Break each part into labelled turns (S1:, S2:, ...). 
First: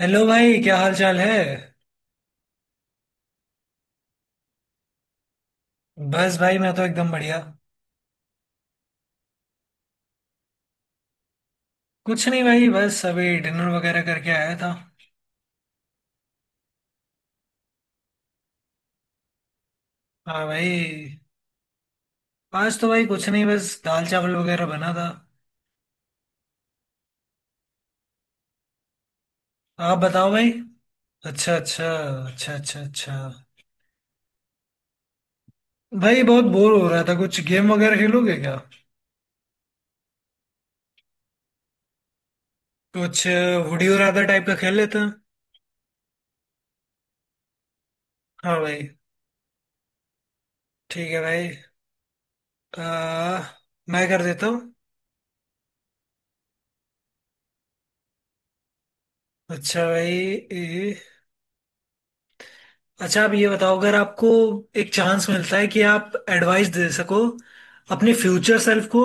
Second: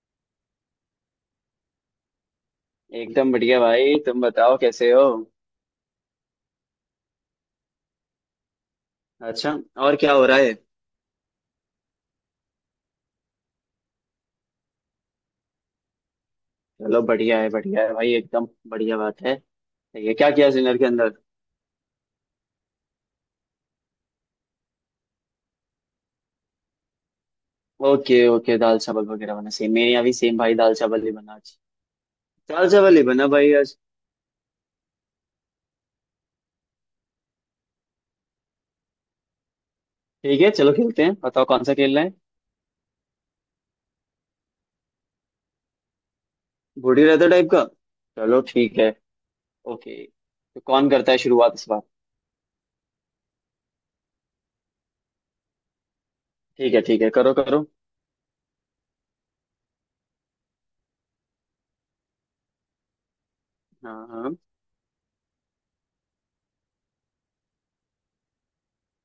S1: Hello भाई, क्या हाल चाल है।
S2: एकदम बढ़िया भाई। तुम बताओ कैसे हो।
S1: बस भाई, मैं तो एकदम बढ़िया।
S2: अच्छा। और क्या हो रहा है।
S1: कुछ नहीं भाई, बस अभी डिनर वगैरह करके आया था।
S2: चलो बढ़िया है भाई एकदम बढ़िया बात है। ये क्या
S1: हाँ
S2: किया
S1: भाई।
S2: डिनर के अंदर।
S1: आज तो भाई कुछ नहीं, बस दाल चावल वगैरह बना था।
S2: ओके ओके दाल चावल वगैरह बना सेम मेरे
S1: आप
S2: यहाँ भी
S1: बताओ
S2: सेम
S1: भाई।
S2: भाई दाल चावल ही बना
S1: अच्छा
S2: आज।
S1: अच्छा। अच्छा
S2: दाल
S1: अच्छा
S2: चावल ही बना
S1: अच्छा।
S2: भाई आज।
S1: भाई बहुत बोर हो रहा था, कुछ गेम वगैरह खेलोगे क्या?
S2: ठीक है चलो खेलते हैं बताओ कौन सा खेलना है।
S1: कुछ वुडी और राधा टाइप का खेल लेते हैं।
S2: बूढ़ी रहता टाइप का। चलो
S1: हाँ
S2: ठीक
S1: भाई।
S2: है। ओके तो कौन
S1: ठीक
S2: करता है
S1: है भाई।
S2: शुरुआत इस बार।
S1: आ, मैं कर देता हूँ।
S2: ठीक है करो करो।
S1: अच्छा भाई। ए, अच्छा आप ये बताओ, अगर
S2: हाँ
S1: आपको
S2: हाँ
S1: एक चांस मिलता है कि आप एडवाइस दे सको अपने फ्यूचर सेल्फ को,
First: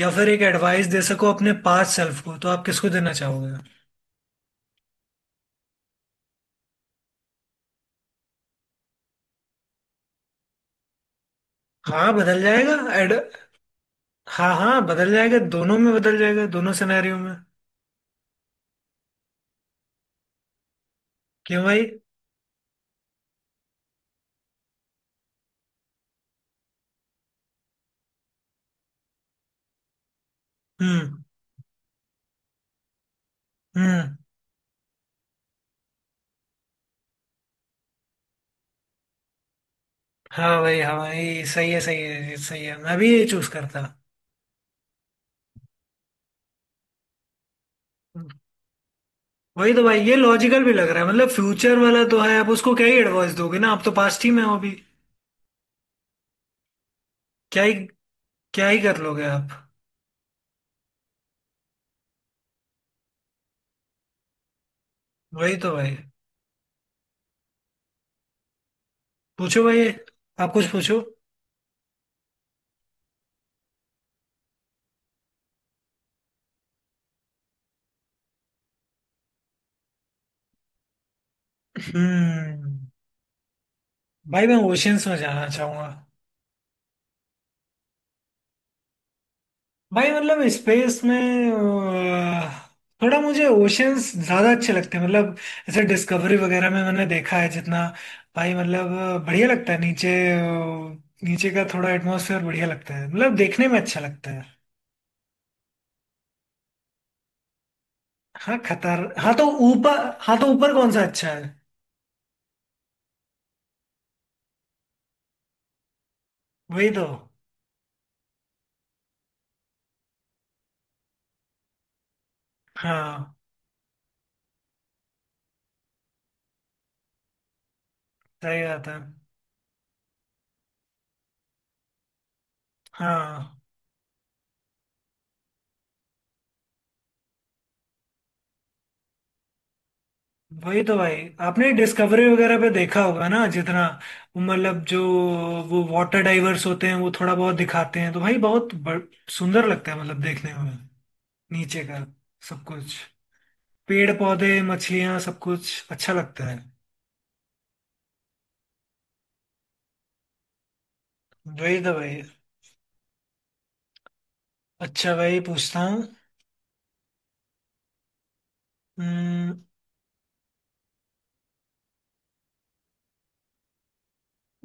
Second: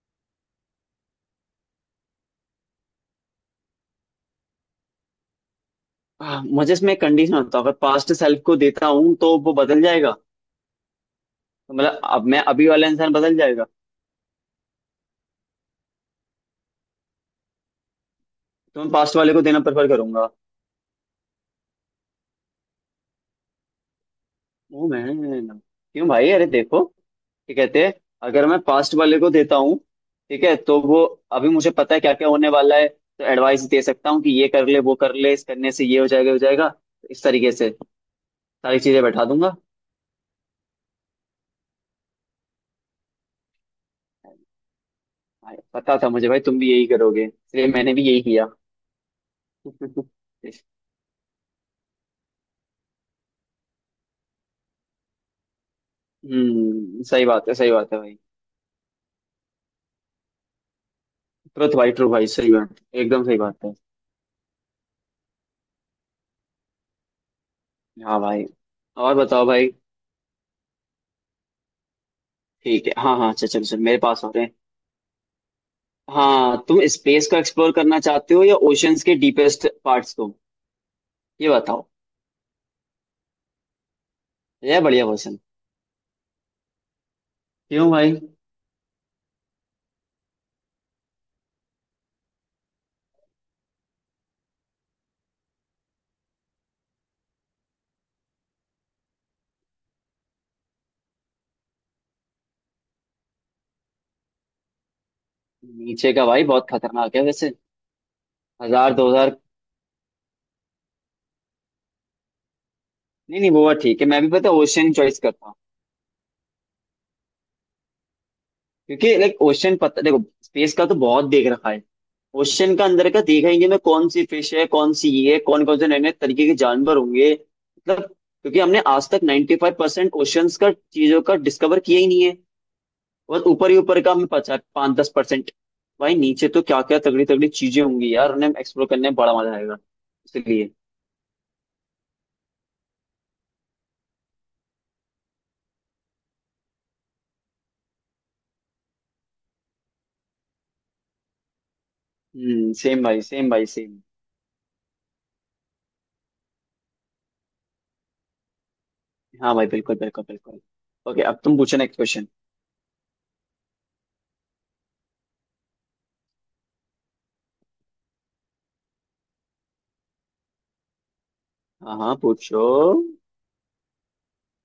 S1: या फिर एक एडवाइस दे सको अपने पास्ट सेल्फ को, तो आप किसको देना चाहोगे?
S2: हाँ, मुझे इसमें एक कंडीशन होता है अगर पास्ट सेल्फ को देता हूँ तो वो बदल जाएगा। तो मतलब
S1: हाँ
S2: अब
S1: बदल
S2: मैं अभी
S1: जाएगा।
S2: वाला
S1: एड
S2: इंसान बदल जाएगा।
S1: हाँ हाँ, बदल जाएगा, दोनों में बदल जाएगा, दोनों सिनेरियो में।
S2: तो मैं पास्ट वाले को देना प्रेफर करूंगा।
S1: क्यों भाई?
S2: ओ मैं क्यों भाई अरे देखो क्या कहते हैं। अगर मैं पास्ट वाले को देता हूँ ठीक है तो वो
S1: हम्म।
S2: अभी मुझे पता है क्या क्या होने वाला है तो एडवाइस दे सकता
S1: हम्म।
S2: हूँ कि ये कर ले वो कर ले इस करने से ये हो जाएगा हो जाएगा। इस तरीके से सारी चीजें बैठा दूंगा।
S1: हाँ भाई, हाँ भाई, सही है सही है सही है, मैं भी ये चूज करता।
S2: भाई, पता था मुझे भाई तुम भी यही करोगे इसलिए मैंने भी यही किया।
S1: वही तो भाई, ये लॉजिकल भी लग रहा है। मतलब फ्यूचर वाला तो है, आप उसको क्या ही एडवाइस दोगे ना, आप तो पास्ट ही में हो अभी। क्या
S2: सही
S1: ही,
S2: बात है भाई।
S1: क्या ही कर लोगे आप।
S2: ट्रुथ भाई ट्रू भाई सही बात एकदम सही बात है।
S1: वही तो भाई।
S2: हाँ भाई। और बताओ
S1: पूछो
S2: भाई।
S1: भाई, आप कुछ पूछो।
S2: ठीक है हाँ हाँ चल चल चल मेरे पास आ रहे हैं। हाँ तुम स्पेस को एक्सप्लोर करना चाहते हो या ओशंस के डीपेस्ट पार्ट्स को। ये बताओ।
S1: हम्म। भाई मैं
S2: यह
S1: ओशियंस
S2: बढ़िया
S1: में
S2: क्वेश्चन।
S1: जाना चाहूंगा।
S2: क्यों भाई।
S1: भाई मतलब स्पेस में थोड़ा मुझे ओशियंस ज्यादा अच्छे लगते हैं। मतलब जैसे डिस्कवरी वगैरह में मैंने देखा है जितना, भाई मतलब बढ़िया लगता है नीचे, नीचे का थोड़ा एटमॉस्फेयर बढ़िया लगता है, मतलब देखने में अच्छा लगता है।
S2: नीचे का भाई बहुत खतरनाक है वैसे।
S1: हाँ,
S2: हजार
S1: खतर
S2: दो
S1: हाँ
S2: हजार
S1: तो ऊपर, हाँ तो ऊपर कौन सा अच्छा है?
S2: नहीं नहीं वो बात ठीक है मैं भी पता ओशन चॉइस करता हूँ।
S1: वही तो।
S2: क्योंकि लाइक ओशन पता देखो स्पेस का तो बहुत देख रखा है। ओशन का अंदर का
S1: हाँ,
S2: देखेंगे ना कौन सी फिश है कौन सी ये है कौन कौन से नए नए तरीके के जानवर होंगे मतलब क्योंकि
S1: सही
S2: हमने
S1: बात है।
S2: आज तक 95% फाइव परसेंट ओशंस का चीजों का डिस्कवर किया ही नहीं है। बस
S1: हाँ,
S2: ऊपर ही ऊपर का हमें पता 5-10%। भाई नीचे तो क्या क्या तगड़ी तगड़ी चीजें होंगी यार उन्हें एक्सप्लोर करने में बड़ा मजा आएगा। इसलिए
S1: वही तो भाई। आपने डिस्कवरी वगैरह पे देखा होगा ना जितना, मतलब जो वो वाटर डाइवर्स होते हैं वो थोड़ा बहुत दिखाते हैं, तो भाई बहुत सुंदर लगता है, मतलब देखने में, नीचे का सब कुछ,
S2: सेम भाई सेम भाई सेम।
S1: पेड़ पौधे मछलियां, सब कुछ अच्छा लगता है।
S2: हाँ भाई बिल्कुल बिल्कुल बिल्कुल। ओके अब तुम पूछो
S1: वही तो
S2: नेक्स्ट
S1: भाई।
S2: क्वेश्चन।
S1: अच्छा भाई पूछता हूँ। हम्म,
S2: हाँ हाँ पूछो।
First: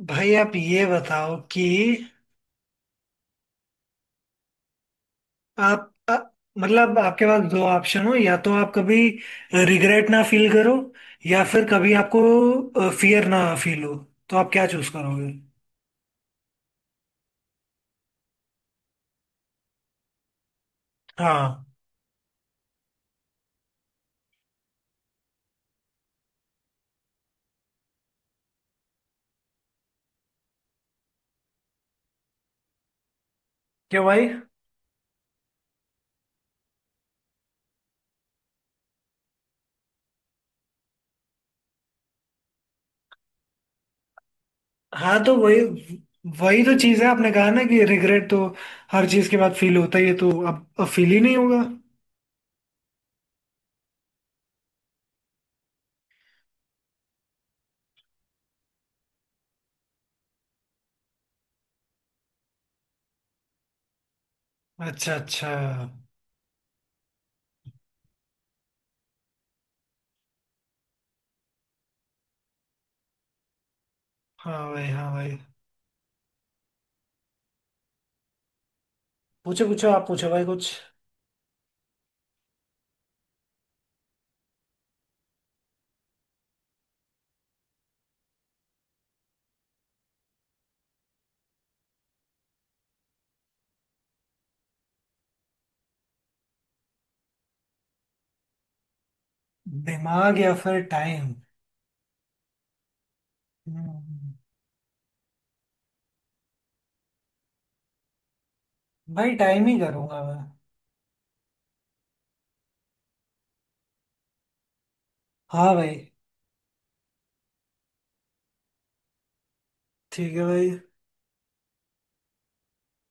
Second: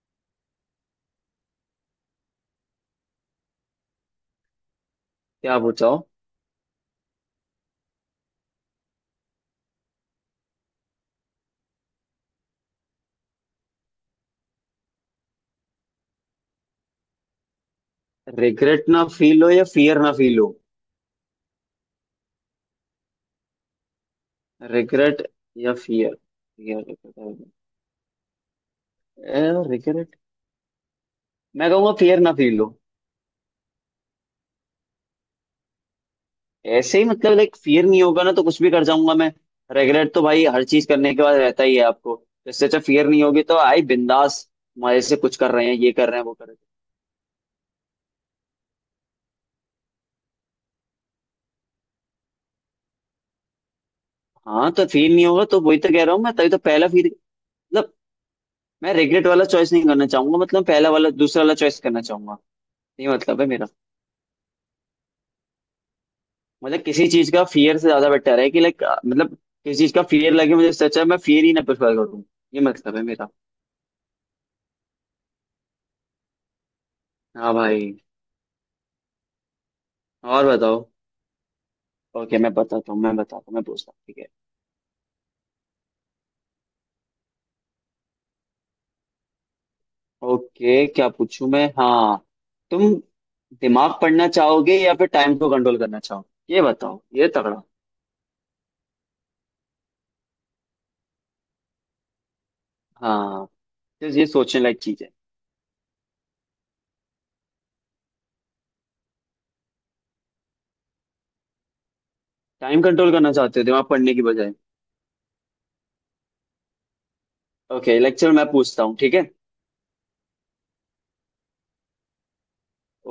S1: भाई आप ये बताओ कि,
S2: क्या
S1: आप
S2: पूछो।
S1: मतलब आपके पास दो ऑप्शन हो, या तो आप कभी रिग्रेट ना फील करो, या फिर कभी आपको फियर ना फील हो, तो आप क्या चूज करोगे?
S2: रिग्रेट ना फील हो या फियर ना फील हो।
S1: हाँ।
S2: रिग्रेट या फियर। रिग्रेट। मैं कहूंगा फियर ना फील हो।
S1: क्यों भाई?
S2: ऐसे ही मतलब लाइक फियर नहीं होगा ना तो कुछ भी कर जाऊंगा मैं। रेगुलेट तो भाई हर चीज करने के बाद रहता ही है आपको तो इससे अच्छा फियर नहीं होगी तो आई बिंदास मजे से
S1: हाँ तो
S2: कुछ कर
S1: वही,
S2: रहे हैं ये कर रहे हैं वो कर रहे
S1: वही तो चीज है, आपने कहा ना कि रिग्रेट तो हर चीज के बाद फील होता ही है, तो अब फील ही नहीं होगा।
S2: हैं। हाँ तो फील नहीं होगा तो वही तो कह रहा हूँ मैं तभी तो पहला फील मतलब मैं रिग्रेट वाला चॉइस नहीं करना चाहूंगा मतलब पहला वाला दूसरा वाला चॉइस करना चाहूंगा। ये मतलब है मेरा।
S1: अच्छा अच्छा।
S2: मतलब किसी चीज का फियर से ज्यादा बेटर है कि लाइक मतलब किसी चीज का फियर लगे मुझे इससे अच्छा है मैं फियर ही ना प्रेफर करूँ। ये मतलब है मेरा।
S1: हाँ भाई, हाँ भाई।
S2: हाँ भाई।
S1: पूछो पूछो, आप पूछो भाई
S2: और
S1: कुछ।
S2: बताओ। ओके मैं बताता हूँ मैं पूछता हूँ ठीक है। ओके क्या पूछूं मैं। हाँ तुम दिमाग पढ़ना चाहोगे या फिर टाइम को कंट्रोल करना चाहोगे ये बताओ ये तगड़ा।
S1: दिमाग या फिर टाइम?
S2: हाँ तो ये
S1: हम्म।
S2: सोचने लायक चीज है।
S1: भाई टाइम ही करूंगा मैं।
S2: टाइम कंट्रोल करना चाहते हो दिमाग पढ़ने की बजाय।
S1: हाँ भाई।
S2: ओके लेक्चर मैं पूछता हूँ ठीक है।
S1: ठीक है भाई।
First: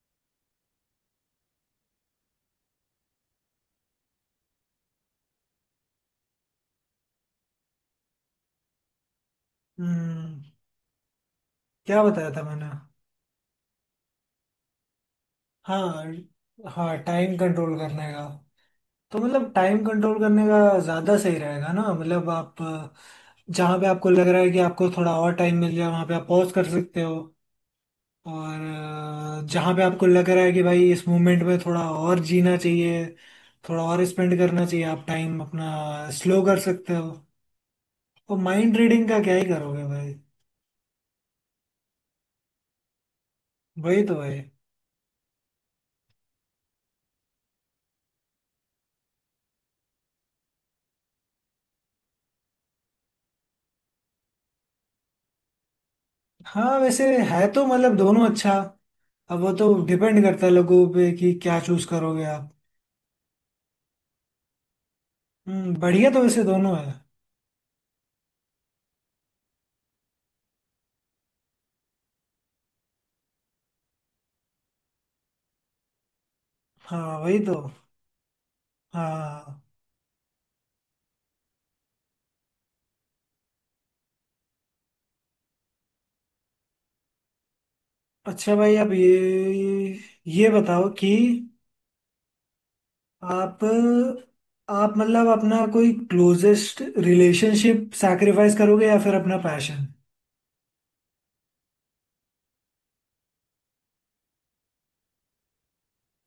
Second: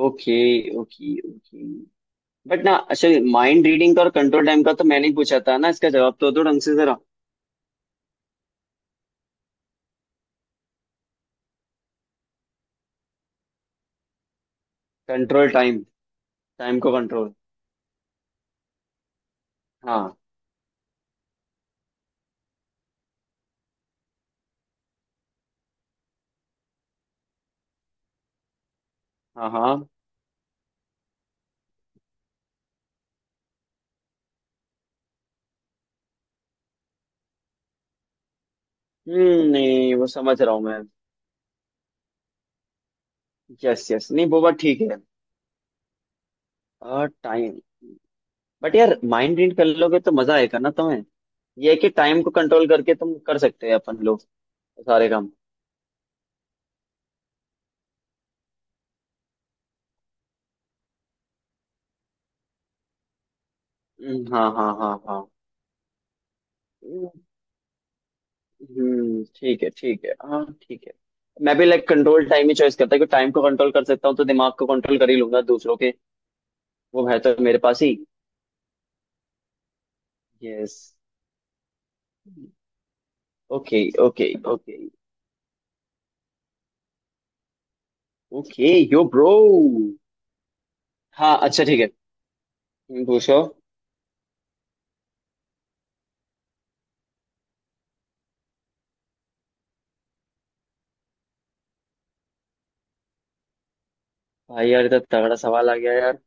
S2: Okay okay okay. बट ना अच्छा माइंड रीडिंग का और कंट्रोल टाइम का तो मैंने ही पूछा था ना इसका जवाब तो दो ढंग से जरा।
S1: हम्म। क्या बताया था मैंने?
S2: Control time.
S1: हाँ,
S2: टाइम को
S1: हाँ
S2: कंट्रोल।
S1: टाइम कंट्रोल करने का। तो मतलब टाइम
S2: हाँ
S1: कंट्रोल करने का ज़्यादा सही रहेगा ना। मतलब आप जहाँ पे आपको लग रहा है कि आपको थोड़ा और टाइम मिल जाए, वहाँ पे आप पॉज कर सकते हो, और
S2: हाँ
S1: जहाँ पे
S2: हाँ।
S1: आपको लग रहा है कि भाई इस मोमेंट में थोड़ा और जीना चाहिए, थोड़ा और स्पेंड करना चाहिए, आप टाइम अपना स्लो कर सकते हो। तो माइंड रीडिंग का क्या ही करोगे
S2: नहीं वो
S1: भाई।
S2: समझ रहा हूँ मैं। यस
S1: वही
S2: यस
S1: तो
S2: नहीं
S1: भाई।
S2: वो बात ठीक है। और टाइम। बट यार माइंड रीड कर लोगे तो मजा आएगा ना तुम्हें। ये है कि टाइम को कंट्रोल करके तुम कर सकते हैं अपन लोग सारे काम।
S1: हाँ वैसे है तो, मतलब दोनों अच्छा। अब वो तो डिपेंड करता है लोगों पे कि क्या चूज करोगे आप।
S2: हाँ हाँ हाँ हाँ।
S1: हम्म, बढ़िया, तो वैसे दोनों है।
S2: ठीक है हाँ ठीक है। मैं भी लाइक कंट्रोल टाइम ही चॉइस करता हूँ टाइम को कंट्रोल कर सकता हूँ तो दिमाग को कंट्रोल कर ही लूंगा दूसरों के। वो
S1: हाँ
S2: है तो
S1: वही
S2: मेरे
S1: तो।
S2: पास ही।
S1: हाँ।
S2: यस। Okay okay okay.
S1: अच्छा
S2: ओके
S1: भाई आप
S2: यो ब्रो।
S1: ये बताओ कि
S2: हाँ अच्छा ठीक है। पूछो।
S1: आप आप मतलब अपना कोई क्लोजेस्ट रिलेशनशिप सैक्रिफाइस करोगे, या फिर अपना पैशन?
S2: भाई यार इतना तगड़ा सवाल आ गया यार।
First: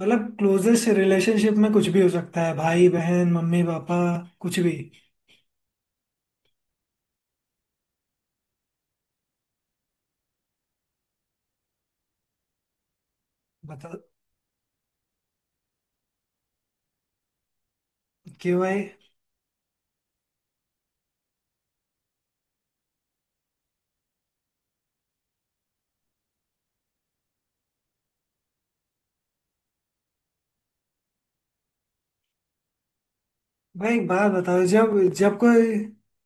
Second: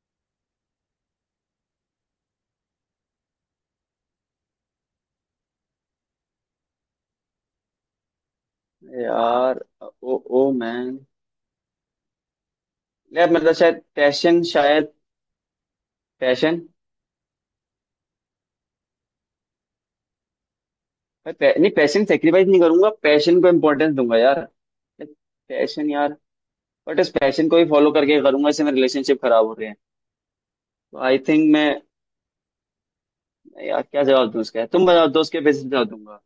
S1: मतलब क्लोजेस्ट रिलेशनशिप में कुछ भी हो सकता है, भाई बहन मम्मी पापा, कुछ भी।
S2: यार ओ ओ मैन। यार मतलब शायद
S1: बता।
S2: पैशन शायद पैशन।
S1: क्यों भाई?
S2: नहीं पैशन सेक्रीफाइस नहीं करूंगा पैशन को इम्पोर्टेंस दूंगा यार। पैशन यार। बट इस पैशन को ही फॉलो करके करूंगा इससे मेरे रिलेशनशिप खराब हो रहे हैं तो आई थिंक मैं यार
S1: भाई
S2: क्या
S1: एक
S2: जवाब
S1: बात
S2: दूं
S1: बताओ,
S2: उसका तुम
S1: जब
S2: बताओ दोस्त
S1: जब
S2: के बेसिस
S1: कोई,
S2: पे जवाब दूंगा।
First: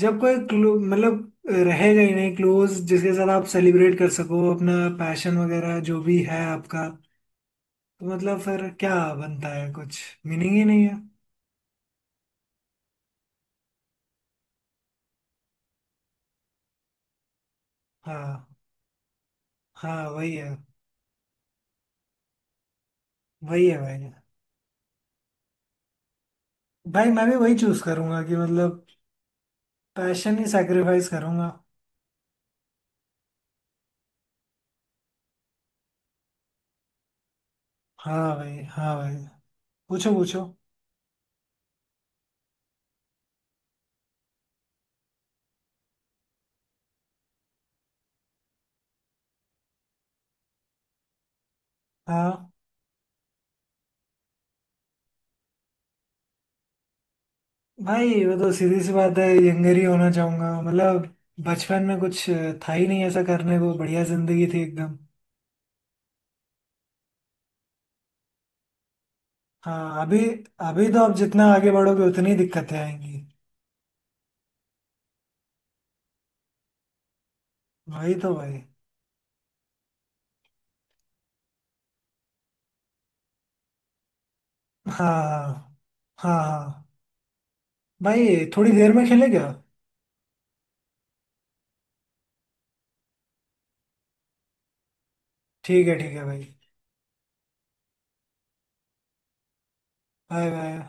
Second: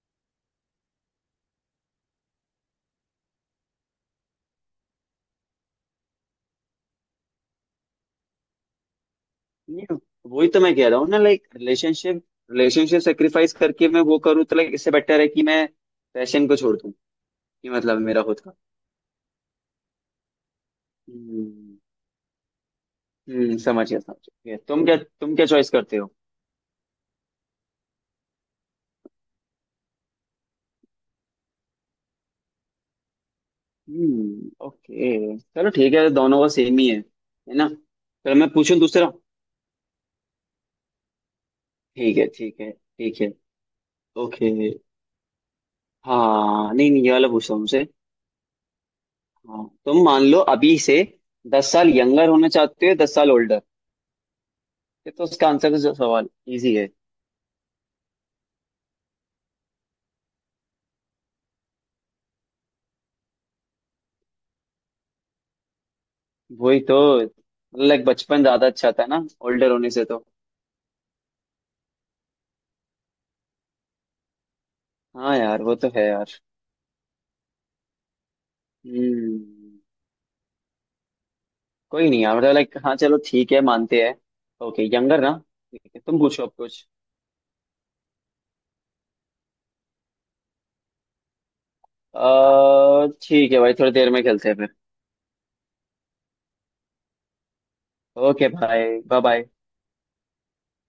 S1: जब कोई क्लो मतलब रहेगा ही नहीं, क्लोज जिसके साथ आप सेलिब्रेट कर सको अपना पैशन वगैरह जो भी है आपका, तो मतलब फिर क्या बनता है,
S2: नहीं
S1: कुछ
S2: वही
S1: मीनिंग
S2: तो
S1: ही
S2: मैं
S1: नहीं
S2: कह
S1: है।
S2: रहा हूँ ना लाइक रिलेशनशिप रिलेशनशिप सेक्रीफाइस करके मैं वो करूँ तो लाइक इससे बेटर है कि मैं पैशन को छोड़ दूं कि मतलब मेरा खुद
S1: हाँ।
S2: का।
S1: हाँ वही है।
S2: हम्म।
S1: वही है भाई।
S2: समझ गया तुम क्या चॉइस करते हो।
S1: भाई मैं भी वही चूज करूंगा कि मतलब पैशन ही सैक्रिफाइस करूंगा।
S2: ओके चलो ठीक है दोनों का सेम ही है ना
S1: हाँ
S2: चलो मैं
S1: भाई,
S2: पूछूं
S1: हाँ
S2: दूसरा।
S1: भाई। पूछो पूछो।
S2: ठीक है ठीक है ठीक है। ओके। हाँ नहीं नहीं ये वाला पूछता हूँ उसे। हाँ तुम मान लो अभी से 10 साल यंगर होना
S1: हाँ
S2: चाहते हो 10 साल ओल्डर। ये तो उसका आंसर का जो सवाल इजी है।
S1: भाई, वो तो सीधी सी बात है, यंगर ही होना चाहूंगा। मतलब बचपन में कुछ था ही नहीं ऐसा करने को, बढ़िया जिंदगी थी एकदम।
S2: वही तो लाइक बचपन ज्यादा अच्छा था ना ओल्डर होने
S1: हाँ
S2: से
S1: अभी
S2: तो।
S1: अभी तो आप जितना आगे बढ़ोगे, उतनी दिक्कतें आएंगी।
S2: हाँ यार वो तो है यार।
S1: वही तो भाई।
S2: हम्म। कोई नहीं यार मतलब लाइक हाँ चलो ठीक है मानते हैं। ओके यंगर ना।
S1: हाँ
S2: ठीक है तुम
S1: हाँ
S2: पूछो
S1: हाँ।
S2: अब
S1: हाँ
S2: कुछ।
S1: भाई, थोड़ी देर में खेले क्या?
S2: ठीक है भाई थोड़ी देर में खेलते हैं फिर।
S1: ठीक है भाई।
S2: ओके भाई बाय बाय।
S1: Bye bye.